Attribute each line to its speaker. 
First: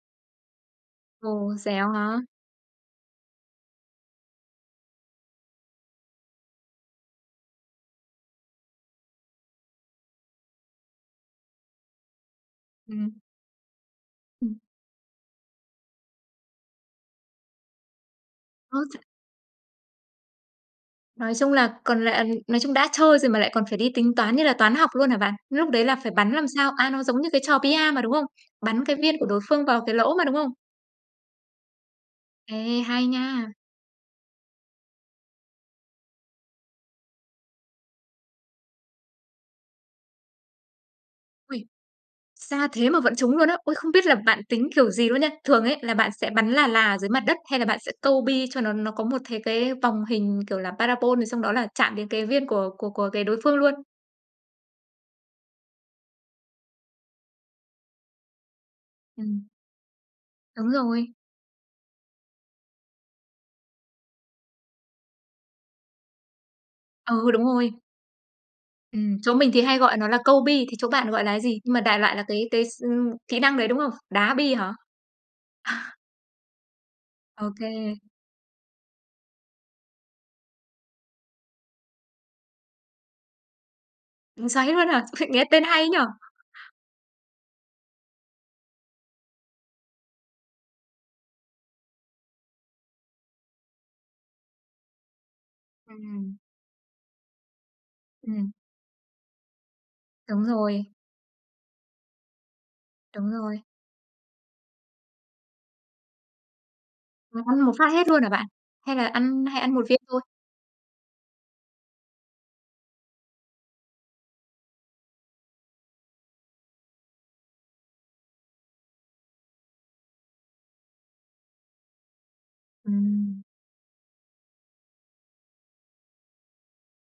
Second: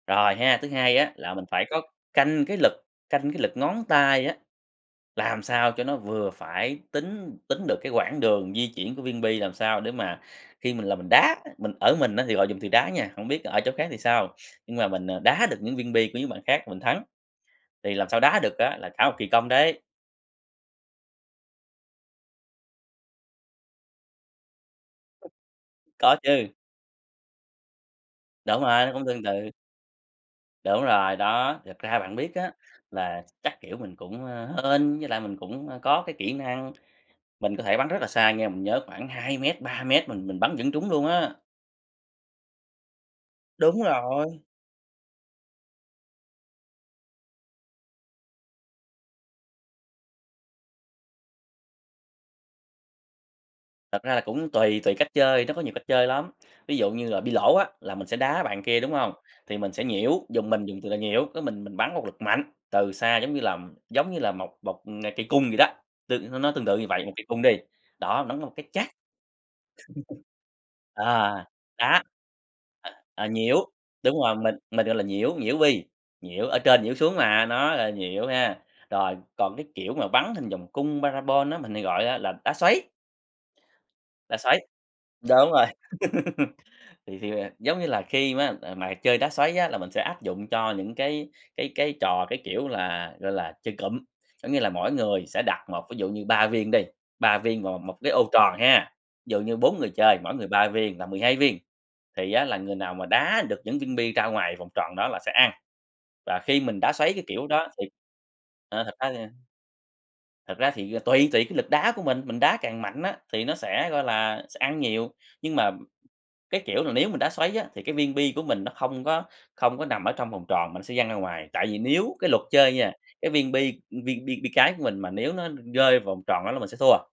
Speaker 1: Rồi ha, thứ hai á là mình
Speaker 2: Ồ,
Speaker 1: phải có
Speaker 2: dẻo hả?
Speaker 1: canh cái lực, canh cái lực ngón tay á, làm sao cho nó vừa phải. Tính tính được cái quãng đường di chuyển của viên bi, làm sao để mà khi mình là mình đá, mình ở mình á thì họ dùng từ đá nha,
Speaker 2: Ừm.
Speaker 1: hông biết ở chỗ khác thì sao,
Speaker 2: Ừm.
Speaker 1: nhưng mà mình, ờ, đá được những viên bi của những bạn khác mình thắng. Thì làm sao đá được á,
Speaker 2: Ơ,
Speaker 1: là
Speaker 2: ch
Speaker 1: cả một kỳ công đấy.
Speaker 2: Nói chung là còn lại nói chung đã chơi rồi mà lại còn phải đi tính toán như là toán học luôn hả bạn? Lúc đấy là phải
Speaker 1: Có
Speaker 2: bắn làm
Speaker 1: chứ.
Speaker 2: sao a, nó giống như cái trò bi-a mà, đúng không?
Speaker 1: Đúng rồi,
Speaker 2: Bắn
Speaker 1: nó
Speaker 2: cái
Speaker 1: cũng
Speaker 2: viên
Speaker 1: tương
Speaker 2: của đối
Speaker 1: tự.
Speaker 2: phương vào cái lỗ mà, đúng không?
Speaker 1: Đúng rồi, đó, thật ra bạn biết á,
Speaker 2: Ê, hay
Speaker 1: là
Speaker 2: nha.
Speaker 1: chắc, kiểu, mình cũng, ơ, hên, với lại mình cũng, a, có cái kỹ năng, mình có thể bắn rất là xa nha. Mình nhớ khoảng 2 mét, 3 mét mình mình bắn vẫn trúng luôn á.
Speaker 2: Uầy! Xa thế mà vẫn trúng luôn á, ôi,
Speaker 1: Đúng
Speaker 2: không biết là bạn
Speaker 1: rồi.
Speaker 2: tính kiểu gì luôn nha. Thường ấy là bạn sẽ bắn là là ở dưới mặt đất hay là bạn sẽ câu bi cho nó nó có một thế cái vòng hình, kiểu là, parabol thì xong đó là chạm đến cái viên của của của cái đối phương luôn.
Speaker 1: Thật ra là cũng tùy, tùy cách chơi, nó có nhiều cách chơi lắm, ví dụ như là bi lỗ á, là mình sẽ đá bạn kia, đúng hông?
Speaker 2: Ừm.
Speaker 1: Thì mình sẽ nhiễu, vùng mình
Speaker 2: Đúng
Speaker 1: dùng từ là
Speaker 2: rồi.
Speaker 1: nhiễu, cái mình mình bắn một lực mạnh từ xa, giống như là, giống như là, một một, à, cây cung vậy đó, tương n nó tương tự như vậy, một cây
Speaker 2: Ừ,
Speaker 1: cung
Speaker 2: đúng
Speaker 1: đi,
Speaker 2: rồi.
Speaker 1: đó, bắn một cái chát.
Speaker 2: Ừm, chỗ mình thì hay gọi nó là câu bi thế chỗ bạn gọi là
Speaker 1: Ờ,
Speaker 2: gì? Nhưng mà đại
Speaker 1: đá
Speaker 2: loại là cái cái s
Speaker 1: ờ,
Speaker 2: ừm,
Speaker 1: ờ,
Speaker 2: kỹ năng đấy,
Speaker 1: nhiễu,
Speaker 2: đúng không?
Speaker 1: đúng
Speaker 2: Đá
Speaker 1: rồi,
Speaker 2: bi
Speaker 1: mình
Speaker 2: hả?
Speaker 1: mình gọi là nhiễu, nhiễu bi, nhiễu ở trên nhiễu xuống mà, nó là
Speaker 2: OK.
Speaker 1: nhiễu ha, rồi còn cái, kiểu, mà bắn hình vòng cung parabol á, mình hay gọi á là đá xoáy. Đá
Speaker 2: Ừm,
Speaker 1: xoáy,
Speaker 2: xoáy luôn hả? Nghe
Speaker 1: đúng
Speaker 2: tên
Speaker 1: rồi.
Speaker 2: hay nhỉ?
Speaker 1: Thì thì, à, giống như là, khi ma, à, mà chơi đá xoáy á, là mình sẽ áp dụng cho những cái cái cái trò cái, kiểu là, gọi là, chơi cụm. Có nghĩa là mỗi người sẽ đặt một ví dụ như
Speaker 2: Ừm.
Speaker 1: 3 viên đi, 3 viên vào 1 cái ô
Speaker 2: Ừm.
Speaker 1: tròn ha, dụ như 4 người chơi, mỗi
Speaker 2: Đúng
Speaker 1: người 3
Speaker 2: rồi.
Speaker 1: viên là 12 viên, thì á, là người nào mà
Speaker 2: Đúng
Speaker 1: đá được
Speaker 2: rồi.
Speaker 1: những viên bi ra ngoài vòng tròn đó là sẽ ăn. Và khi mình đá xoáy, cái
Speaker 2: À,
Speaker 1: kiểu,
Speaker 2: ăn
Speaker 1: đó
Speaker 2: một
Speaker 1: thì
Speaker 2: phát hết luôn hả bạn?
Speaker 1: ờ, thật
Speaker 2: Hay là
Speaker 1: ra thì
Speaker 2: ăn hay ăn 1 viên thôi?
Speaker 1: Thật ra thì, ờ, tùy tùy cái lực đá của mình, mình đá càng mạnh á, thì nó sẽ, gọi là, sẽ ăn nhiều. Nhưng mà, cái kiểu là, nếu mình đá xoáy á, thì cái viên bi của mình nó không có không có nằm ở trong vòng tròn mà nó sẽ văng ra ngoài. Tại vì nếu cái luật chơi nha, cái
Speaker 2: Ừm.
Speaker 1: viên bi, ừm, viên bi bi cái của mình mà nếu nó rơi vòng tròn đó là mình sẽ thua.